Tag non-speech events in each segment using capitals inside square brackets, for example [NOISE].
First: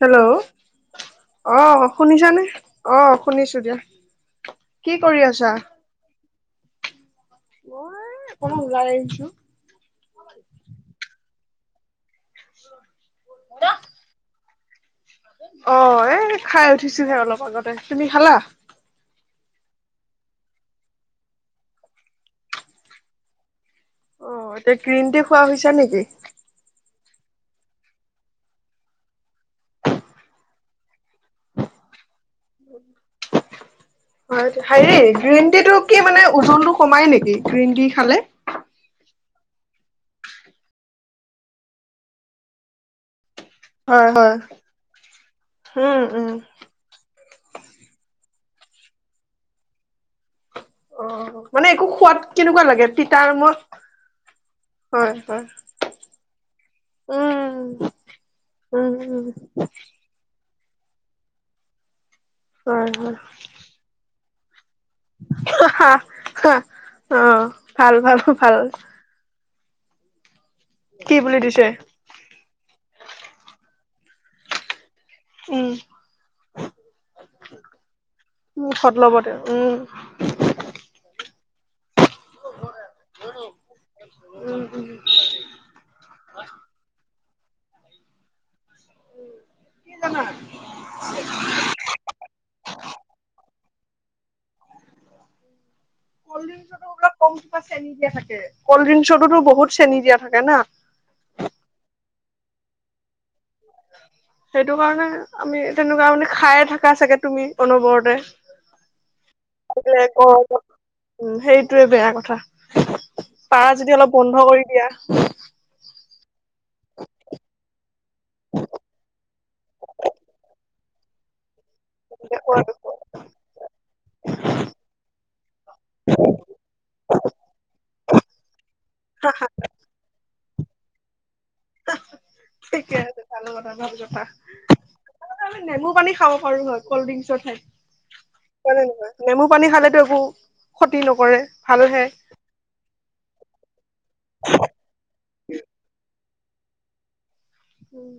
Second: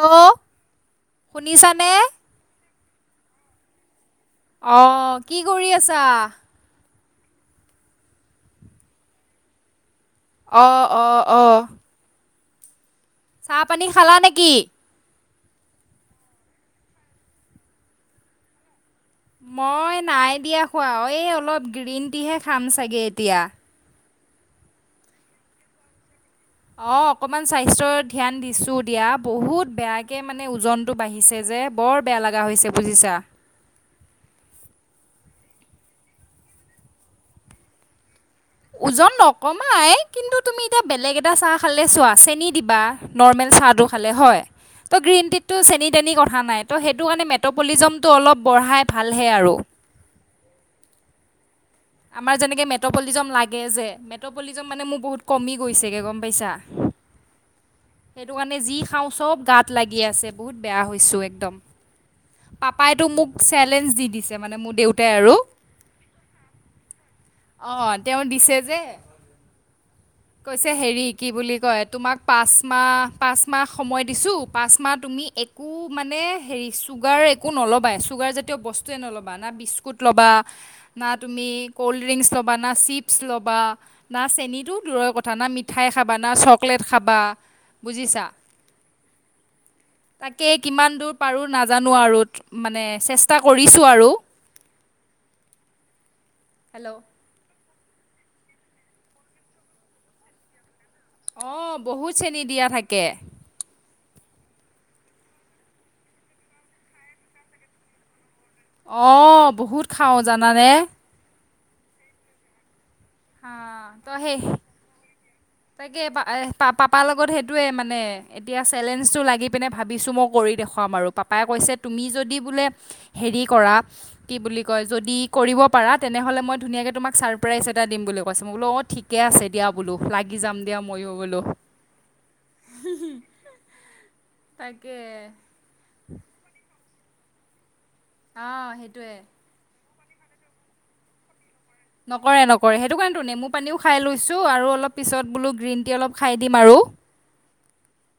Hello. অ শুনিছানে শুনিছানে? অ শুনিছো দিয়া। আহ, কি কৰি আছা? মই অকণ ওলাই আহ আহিছো অ, অ, অ। অ। চাহ পানী খালা নেকি? অ, এ খাই উঠিছোহে অলপ আগতে, তুমি খালা? মই নাই দিয়া খোৱা। এই অলপ গ্ৰীণ টিহে খাম চাগে এতিয়া। অ, এতিয়া গ্ৰীণটি খোৱা হৈছে নেকি? অঁ, অকণমান স্বাস্থ্যৰ ধ্যান দিছোঁ দিয়া বহুত বেয়াকৈ মানে ওজনটো বাঢ়িছে যে বৰ বৰ বেয়া লগা হৈছে বুজিছা। হয়, হেৰি গ্ৰীণ টি টো কি মানে ওজনতটো কমাই নেকি গ্ৰীণ টি খালে? ওজন নকমাই কিন্তু তুমি এতিয়া বেলেগ এটা চাহ খালে চোৱা চেনী দিবা নৰ্মেল চাহটো খালে হয়। ত' গ্ৰীণ টিত টো চেনি উম তেনি উম কথা নাই ত' সেইটো কাৰণে মেটপলিজমটো অলপ বঢ়াই ভালহে আৰু। অ। মানে একো সোৱাদ আমাৰ কেনেকুৱা যেনেকৈ লাগে মেট্ৰপলিজম তিতাৰ লাগে মত যে মেট্ৰপলিজম মানে মোৰ হয়, বহুত হয়। কমি গৈছেগৈ গম পাইছা উম। সেইটো কাৰণে যি উম খাওঁ উম চব গাত লাগি আছে বহুত বেয়া হৈছো একদম। হয় পাপাই তটো হয় মোক চেলেঞ্জ দি দিছে মানে মোক দেউতাই আৰু অ ভাল অ, ভাল তেওঁ ভাল দিছে যে, কৈছে হেৰি কি বুলি কয় তোমাক পাঁচ মাহ পাঁচ মাহ সময় দিছো পাঁচ মাহত তুমি উম একো মানে হেৰি চুগাৰ একো নল'বা চুগাৰ জাতীয় মুখত বস্তুৱে ল'ব নল'বা তেওঁ না উম। বিস্কুত লবা না তুমি কলড্ৰিঙ লবা না চিপ লবা না চেনি টো কথা না মিঠাই খাবা না চকলেট খাবা বুজিছা। কি জানা তাকে কিমান দূৰ পাৰো নাজানো আৰু মানে চেষ্টা কৰি ছোঁ আৰু। হেল্ল' কলড্ৰিঙটো কম [UNINTELLIGIBLE] চেনি দিয়া থাকে কল্ড ড্ৰিংকছতো বহুত চেনি দিয়া থাকে না। অ, বহুত চেনি দিয়া থাকে। সেইটো কাৰণে আমি তেনেকুৱা মানে খাইে থাকা চাগে তুমি অনবৰতে অঁ বহুত খাওঁ ত অ জানানে উ সেই টোৱে বেয়া কথা হা পাৰ যদি অলপ তই বন্ধ কৰি দিয়া এই পা পাপাৰ লগত সেইটোৱে মানে এতিয়া চেলেঞ্জটো লাগি পিনে ভাবিছোঁ মই কৰি দেখুৱাম আৰু পাপাক পায়ে কৈছে তুমি যদি বোলে হেৰি কৰা কি বুলি কয় যদি কৰিব পাৰা তেনেহ'লে মই ধুনীয়াকে কে তোমাক ছাৰপ্ৰাইজ এটাম কৈছে মই বো অঁ ঠিকে আছে দিয়া বোলো লাগি যাম ময়ো বোলো তাকে একেলগে আমি নেমু পানী খাব পাৰো হয় কল্ড ড্ৰিংকছৰ ঠাইত অঁ হয় নে নহয় সেইটোৱে নেমু পানী খালেতো একো ক্ষতি নকৰে ভালহে। নকৰে নকৰে সেইটো কাৰণে টো নেমু পানীও খাই লৈছো আৰু অলপ পিছত বোলো গ্ৰীণ টি অলপ খাই দিম আৰু উম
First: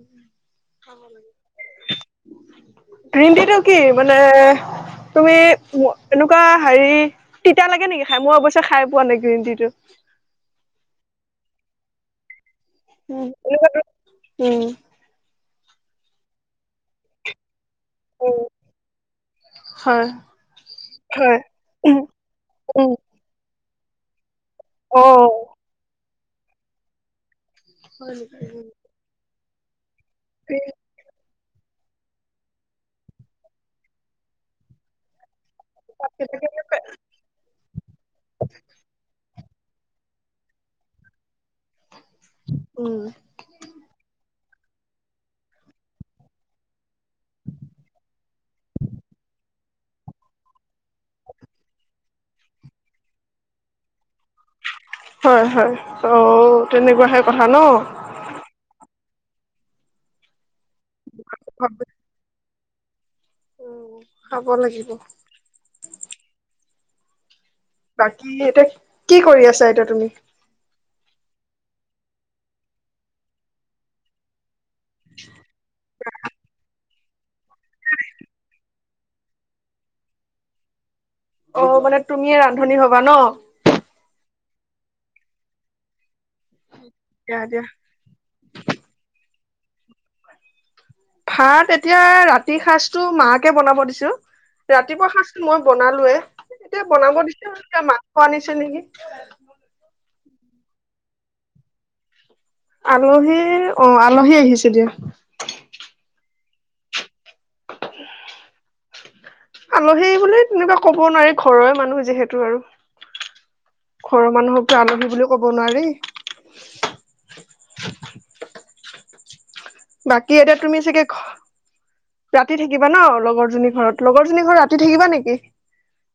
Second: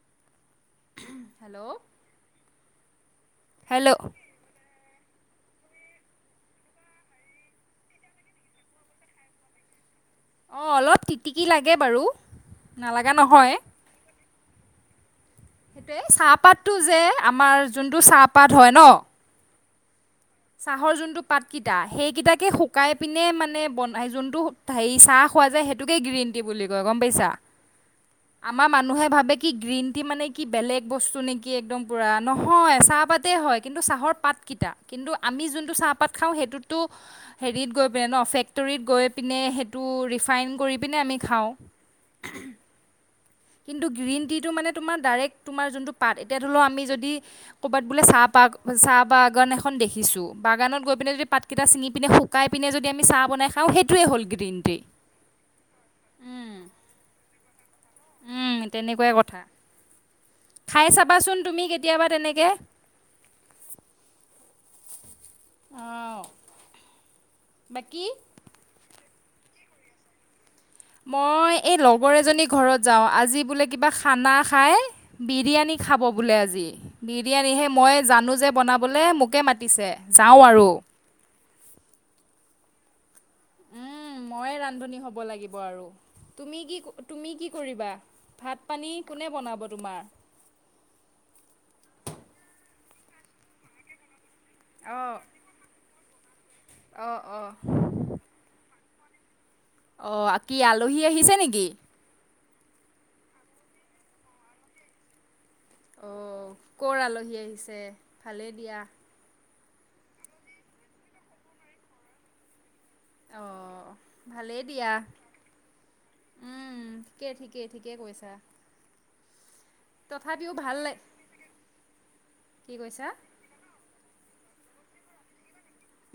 খাব লাগে হেল্ল' গ্ৰীন টি টো কি হেল্ল' মানে তুমি এনেকুৱা হেৰি তিতা লাগে নেকি খাই মই অৱশ্যে খাই পোৱা নাই গ্ৰীণ টিটো অ অলপ তিটিকি লাগে বাৰু নালাগা উম নহয় উম সেইটোৱে চাহপাতটো যে আমাৰ যোনটো উম চাহপাত হয় ন হয় চাহৰ যোনটো হয় পাতকেইটা উম সেইকেইটাকে শুকাই উম পিনে মানে বনাই যোনটো হেৰি অ চাহ খোৱা যায় সেইটোকে গ্ৰীণ টি বুলি কয় গম পাইছা আমাৰ মানুহে ভাবে কি গ্ৰীণ টি মানে কি বেলেগ বস্তু নেকি একদম পোৰা, নহয় চাহ পাতে হয় কিন্তু চাহৰ পাত কেইটা কিন্তু আমি জোন টো চাহ পাত খাও সেইটো টো হেৰিত গৈ পিনে ফেক্টৰীত গৈ পিনে সেইটো ৰিফাইন কৰি পিনে আমি খাওঁ উম কিন্তু গ্ৰীণ টিটো মানে তোমাৰ ডৰেক্ট তোমাৰ যোনটো পাত এতিয়া ধৰি লও আমি যদি ক'ৰবাত বুলে চাহ পাত চাহ বাগান এখন দেখিছো বাগানত গৈ পিনে যদি পাতকেইটা চিঙি পিনি শুকাই পিনে যদি আমি চাহ বনাও নে খাওঁ সেইটোৱে হ'ল গ্ৰীণ টি হয় হয় অ তেনেকুৱাহে কথা ন উম, তেনেকুৱাই খাই চাবাচোন তুমি কেতিয়াবা তেনেকে উ খাব লাগিব অঁ বাকী এতিয়া কি কৰি আছা এতিয়া তুমি মই এই লগৰ এজনী ঘৰত যাও আজি বোলে কিবা খানা খাই বিৰিয়ানী খাব বোলে আজি বিৰিয়ানীহে মই জানো যে বনাবলৈ মোকে মাতিছে যাওঁ আৰু অ মানে তুমিয়ে ৰান্ধনী হবা ন ম‌ইয়ে ৰান্ধনী হ'ব লাগিব আৰু তুমি কি তুমি দিয়া কি দিয়া কৰিবা ভাত পানী কোনে বনাব তোমাৰ ভাত এতিয়া ৰাতিৰ সাজটো মাকে বনাব দিছো ৰাতিপুৱা অ', সাজটো মই বনালোৱে এতিয়া বনাব অ', অ'। দিছে মাংস আনিছে নেকি [UNINTELLIGIBLE] অ কি আলহী আহিছে নেকি আলহী অ আলহী আহিছে দিয়া অ', কৰ আলহী আহিছে ভালেই দিয়া আলহী বুলি তেনেকুৱা ক'ব নোৱাৰি ঘৰৰে মানুহ যিহেতু আৰু অ ঘৰৰ ভালেই মানুহকতো দিয়া আলহী বুলি কব নোৱাৰি উম ঠিকেই ঠিকেই ঠিকেই কৈছা বাকী তথাপিও এতিয়া ভাল তুমি ল চাগে ৰাতি কি থাকিবা ন কৈছা? লগৰজনী ঘৰত লগৰ জনী ঘৰ ৰাতি থাকিবা নেকি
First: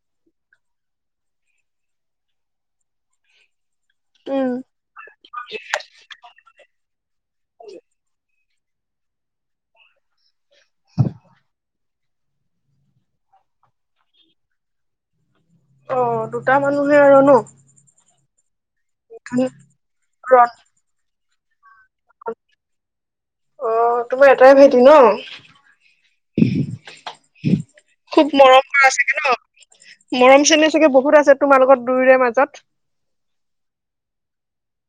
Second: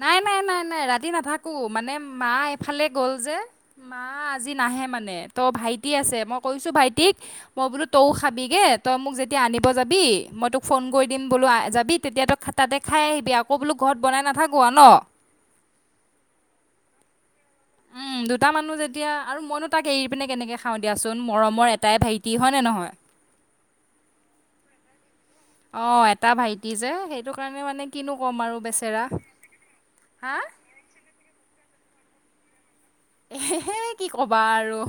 নাই নাই নাই নাই ৰাতি নাথাকোঁ মানে মা এফালে গ'ল যে। মা উম আজি নাহে মানে ত ভাইটি আছে মক। কৈছো ভাইটিক মই বোলো তও খাবিগে তই মোক যেতিয়া আনিব যাবি মই তোক ফোন কৰি দিম বুল। বুল যাবি তেতিয়াতো তই তাতে খাই আহিবি আকৌ বোলো ঘৰত বনাই নাথাকোৱা ন । অ দুটা মানুহে আৰু ন। উম দুটা মানুহ যেতিয়া আৰু মইনো তাক এৰি পিনে কেনেকে খাওঁ দিয়াচোন মৰমৰ এট। অ তোমাৰ এটাই ভাইটি ন। অ এটা ভাইটি যে সেইটো কাৰণে মানে কিনো খুব ক'ম আৰু মৰম কৰা বেচেৰা। চাগে ন। মৰম হা চেনেহ চাগে বহুত আছে তোমাৰ লগত দুয়োৰে মাজত। এহে। এহে কি ক'বা আৰু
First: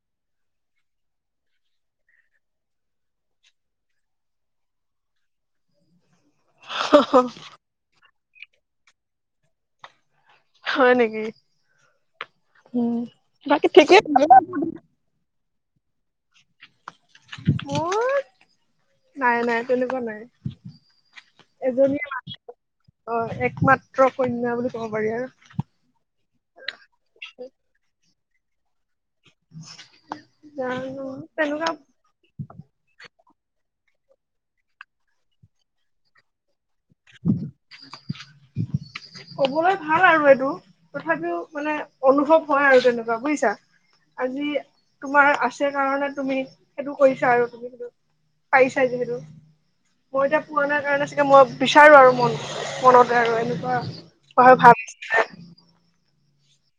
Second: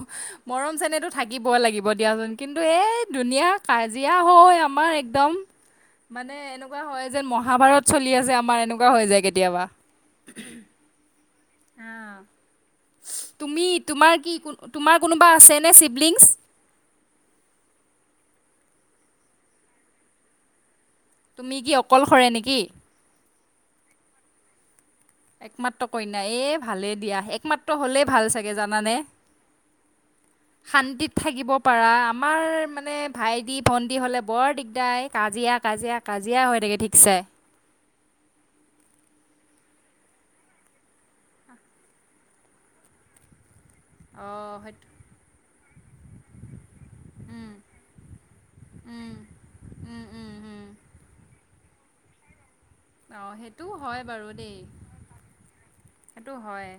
মৰম চেনেহটো থাকিবই লাগিব দিয়াচোন কিন্তু এই দুুনীয়াক। কাজিয়া হৈ আমাৰ একদম। মানে এনেকুৱা হয় যেন মহাভাৰত চলি আছে আমাৰ এনেকুৱা হৈ যায় কেতিয়াবা। হয় নেকি। অ উম তুমি বাকী ঠিকেই তোমাৰ মোৰ কি ক তোমাৰ কোনোবা আছে। নে চিবলিংচ । উ নাই নাই তেনেকুৱা নাই। তুমি কি এজনীয়ে অকলশৰে মাত্ৰ নেকি অ একমাত্ৰ কন্যা বুলি। ক'ব পাৰি আৰু একমাত্ৰ কইনা এ ভালে দিয়া একমাত্ৰ হ'লে ভাল চাগে জানানে। জানো শান্তিত থাকিব তেনেকুৱা পাৰা আমাৰ মানে। ভাইটি ভণ্টি হ'লে বৰ দিগদাই কাজিয়া কাজিয়া কাজিয়া হৈ থাকে ঠিক। ছে। ক'বলৈ ভাল আৰু এইটো তথাপিও মানে অনুভৱ হয় আৰু তেনেকুৱা বুইছা। আজি অঁ সেইটো তোমাৰ আছে কাৰণে তুমি। সেইটো কৰিছা আৰু উম তুমি সেইটো পাৰিছা উম, যিহেতু উম, মই উম, এতিয়া উম, পুৰণা কাৰণে চাগে মই। বিচাৰো আৰু মন মনতে আৰু অ', সেইটো হয় বাৰু এনেকুৱা দেই, হয় ভাপ সেইটো হয়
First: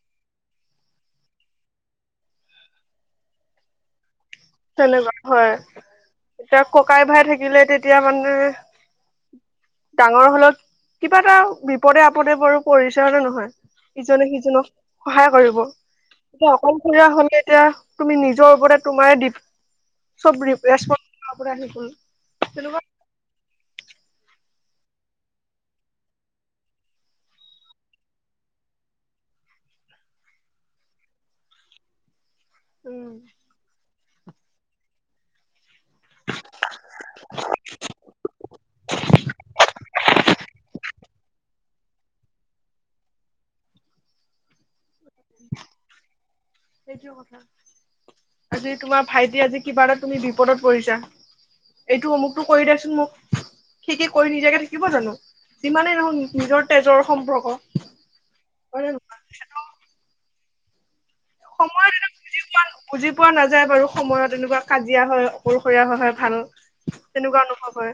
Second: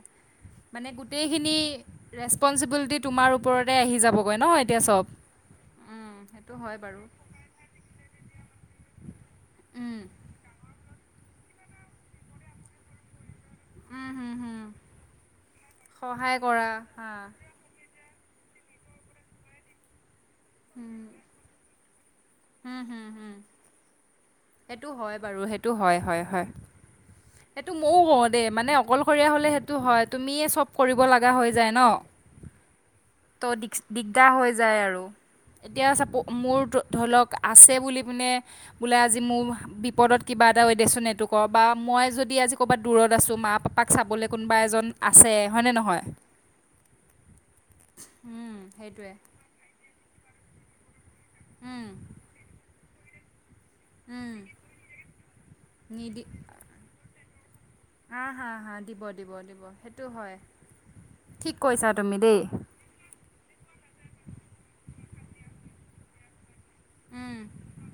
মানে গোটেইখিনি ৰেচপঞ্চিবিলিটি তোমাৰ ওপৰতে আহি যাব। তেনেকুৱা হয় সেইটো এতিয়া হয় বাৰু, ককাই ভাই থাকিলে তেতিয়া মানেহ। উম, ডাঙৰ হ'লত কিবা এটা বিপদে -আপদে বাৰু পৰিচা হ'লে নহয়। উম, ইজনে হুম, হুম, সিজনক সহায় কৰিব সহায় এতিয়া কৰা অকলশৰীয়া হা। হ'লগে এতিয়া। তুমি নিজৰ ওপৰতে তোমায়ে দিপ। চব ৰিপ্ৰেছপত আপোনাৰ আহি গ'ল। উম তেনেকুৱা হম হম। সেইটো হয় বাৰু সেইটো হয় হয়। হেইটো ময়ও কওঁ দেই মানে অকলশৰীয়া হ'লে সেইটো হয় তুমিয়ে চব কৰিব লাগা হৈ যায় ন। উম ত দ্ৰিকচ দিগদাৰ হৈ যায় আৰু। এতিয়া চাপ মোৰ ধৰি লওক আছে বুলি পিনে বোলে আজি। মোহ বিপদত কিবা এটা ৱেডেচন এইটো কবা মই যদি আজি ক'ৰবাত দূৰত আছো মা পাপাক চাবলৈ কোনো বা এজন আছে হয়নে নহয়। সেইটো কথা উম, আজি তোমাৰ সেইটোৱে ভাইটি আজি কিবা এটা তুমি দিব। পদত পৰিছা উম, এইটো অমুকটো কৰি দেচোন মোক। সি কি কৰি উম, নিদিয়াকে থাকিব জানো যিমানেই নহক নিজৰ তেজৰ সম্পৰ্ক। হ হা হা হয় নে দিব নহয় দিব দিব সেইটো হয়। ঠিক কৈছা সময়ত এনে তুমি দেই বুজি পোৱা বুজি পোৱা নাযায় বাৰু সময়ত এনেকুৱা কাজিয়া হয় অকলশৰীয়া হয় হয়। ভাল তেনেকুৱা উম, অনুভৱ হয়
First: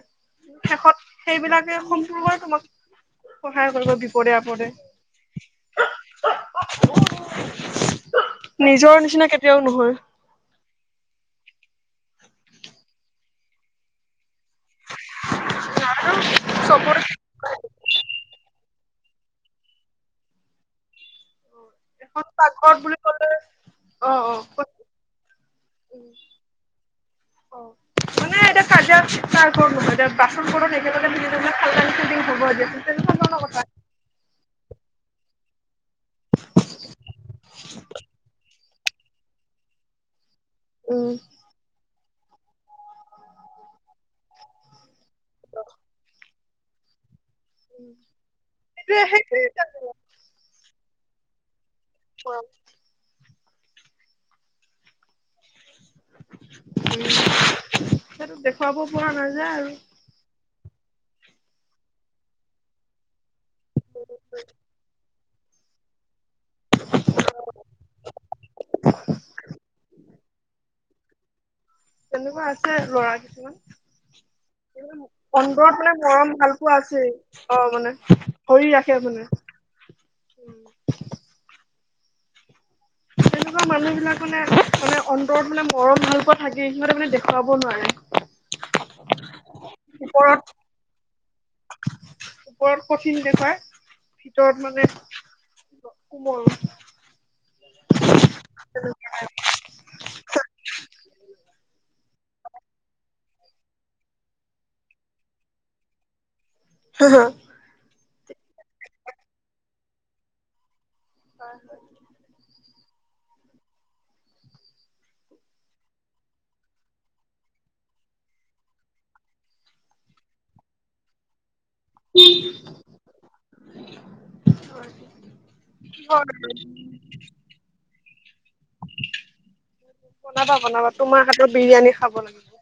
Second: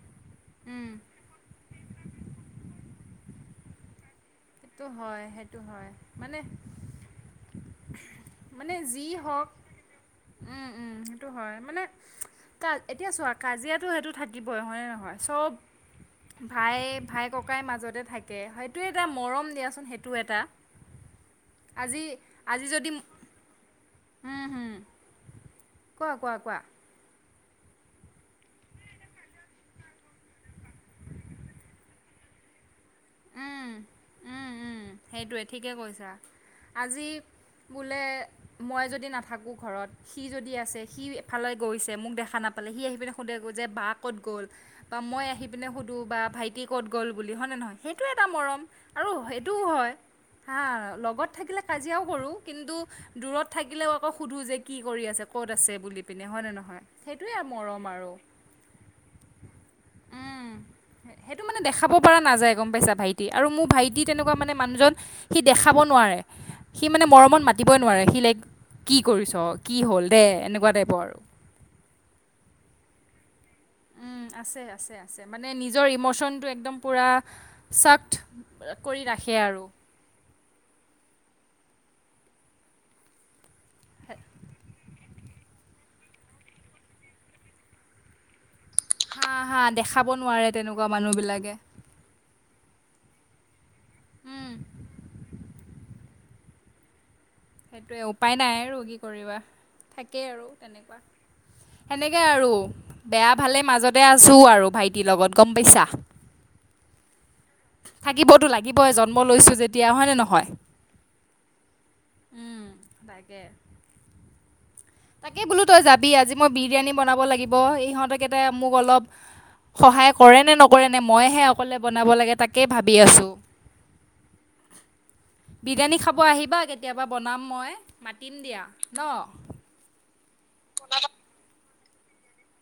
উম, শেষত সেইবিলাক। যে সম্পূৰ্বই তোমাক সহায় কৰিব বিচাৰ। সেইটো হয় সেইটো হয় মানে। মানে নিজৰ যি নিচিনা হওক কেতিয়াও নহয় উম উম সেইটো হয়। মানে কা এতিয়া চোৱা কাজিয়াটো সেইটো থাক। কি বয়সনে নহয় চব ভাই চবৰে ভাই ককাই মাজতে থাকে হয়। এইটোোৱে এটা মৰম দিয়াচোন সেইটো এটা এখন আজি। আজি পাকঘৰত যদি বুলি ক'লে অ অ অ কোৱা কোৱা কোৱা, মানে এতিয়া [INAUDIBLE] বাচন কৰ একিেলালিটং হব তেনে উম, কথা, উম উম । সেইটোৱে ঠিকেই কৈছা, আজি বোলে মই যদি নাথাকোঁ ঘৰত- সি যদি আছে, সি উম এফালে গৈছে মোক দেখা দেখা নাপালে, সি আহি পিনে সোধে যে বা ক'ত গ'ল বা মই আহি পিনে সোধোঁ বা ভাইটি ক'ত গ'ল, হয় নহয়, সেইটো এটা মৰম সেইটোৱে আৰু সেইটোও সেইটোৱে হয় হা লগত থাকিলে কাজিয়াও কৰোঁ । কিন্তু দূৰত থাকিলেও আকৌ সোধোঁ যে কি কৰি আছে ক'ত আছে । বুলি পিনে হয়নে নহয় । সেইটোৱে আৰু মৰম আৰু সেইটো দেখুৱাব পৰা নাযায় আৰু উম । সেইটো মানে দেখাব পৰা নাযায় গম পাইছা ভাইটি আৰু মোৰ ভাইটিত- সি দেখাব নোৱাৰে, সি মানে মৰমত মাতিবই নোৱাৰে সি লেক কি কৰিছ কি হ'ল দেই এনেকুৱা টাইপৰ । তেনেকুৱা আছে ল'ৰা কিছুমান । উম । আ আ আছে, মানে নিজৰ মৰম ইমচনটো ভাল পোৱা একদম আছেই পুৰাক অ মানে ধৰি ৰাখে কৰি মানে ৰাখি - সেয়া আৰু । তেনেকুৱা মানুহ বিলাক মানে মানে ৰত মানে মৰম ভালকোৱা থাকে, সিহতে মানে দেখুৱাব নোৱাৰে । হা হা দেখাব নোৱাৰে তেনেকুৱা মানুহ বিলাক । ওপৰত কঠিন দেখাই, উম ভিতৰত মানে - কোমল । সেইটোৱে উপায় নাই ৰোগ কৰিবা থাকেই আৰু তেনেকুৱা । সেনেকে আৰু বেয়া ভালে - মাজতে আছো আৰু ভাইটিৰ লগত গম পাইছা । থাকিবতো লাগিবহে জন্ম লৈছোঁ যেতিয়া হয়নে নহয় । হয় হয় । তাকে, তাকে বোলো তই যাবি আজি মই বিৰিয়ানী বনাব লাগিব, ইহঁতেকে মোক অলপ- সহায় কৰে নে নকৰে নে, মইহে- অকলে বনাব লাগে তাকেই ভাবি আছোঁ । বিৰিয়ানী খাব, আহিবা কেতিয়াবা বনাম মই । মাতিম দিয়া ন । বনাবা বনাবা তোমাৰ হাতৰ বিৰিয়ানী খাব লাগে ।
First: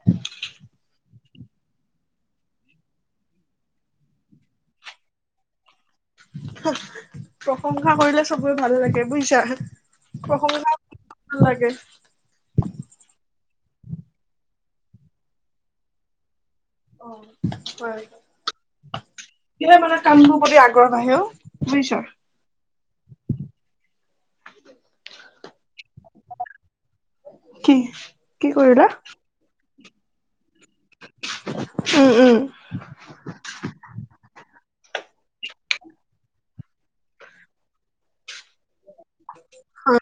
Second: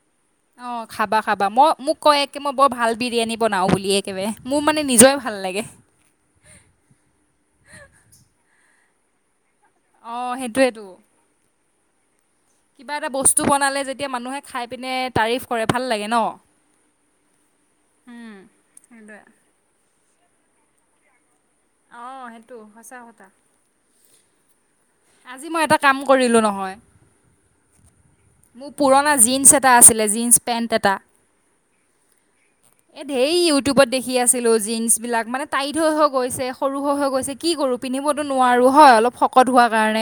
অঁ খাবা খাবা, মই মোক কয় একে মই বৰ ভাল বিৰিয়ানী বনাও বুলি একেবাৰে মোৰ মানে নিজৰে ভাল লাগে। । প্ৰশংসা কৰিলে চবৰে ভাল লাগে বুজিছা অঁ প্ৰশংসা সেইটোৱেতো ভাল লাগে । কিবা এটা বস্তু বনালে যেতিয়া মানুহে খাই পিনে তাৰিফ কৰে ভাল লাগে ন । অ হয় সেইটোৱে সাই মানে কামবোৰ প্ৰতি আগ্ৰহ আহে অ । অ সেইটো সঁচা কথা । আজি মই এটা কাম কৰিলো নহয়, কি কি মোৰ কৰিলা? পুৰণা জিনচ এটা- এ আছিলে জিনচ পেন্ট এটা। উম উম। এ ধেৰ ইউটিউবত দেখি আছিলো জীন্চ বিলাক মানে টাইত হৈ হৈ গৈছে । সৰু হৈ হৈ গৈছে কি কৰোঁ পিন্ধিবতো নোৱাৰো হয় অলপ শকত হোৱা ৰ হয় কাৰণে,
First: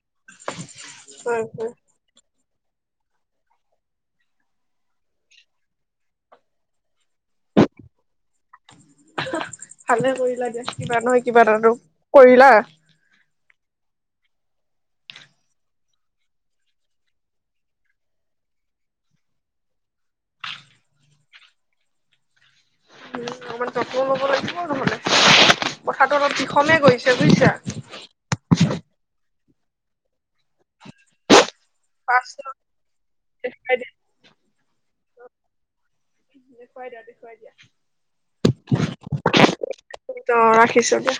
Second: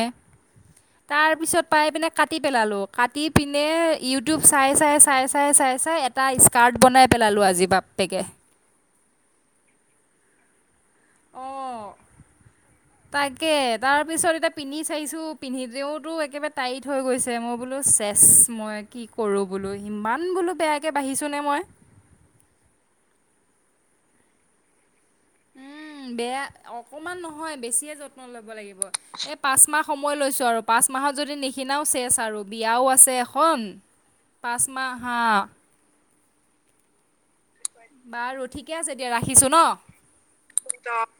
হয় তাৰপিছত হয় পাইপিনে কাটি কাটি পেলালো, কাটি পিনে ইউটিউব চাই চাই চাই চাই চাই চাই এটা স্কাৰ্ট বনাই পেলালো । আজি বাপেকে । ভালে কৰিলা জাষ্ট কিবা নহয় কিবা এটা অঁ কৰিলা । তাকে, তাৰ পিছত এতিয়া পিন্ধি চাইছো পিন্ধিতেওতো একেবাৰে টাইট হৈ গৈছে মই বোলো - ইয়েছ মই কি কৰো ইমান বোলো বেয়াকে বাঢ়িছো নে মই । উম অকমান তপ লাগিব নহলে উম কথাটো অলপ বেয়া বিষমে গৈছে অকমান বুজিছা। নহয় বেছিয়ে যত্ন ল'ব লাগিব এই পাঁচ মাহ সময় লৈছো আৰু পাঁচ মাহৰ যদি নিখিনাও চেচ পাঁচ আৰু বিয়াও আছে এখন দেখুৱাই দিয়া পাচঁ মাহ হা দেখুৱাই দিয়া দেখুৱাই দিয়া বাৰু ঠিকে আছে। এতিয়া ৰাখিছো অ ৰাখিছো ন দিয়া।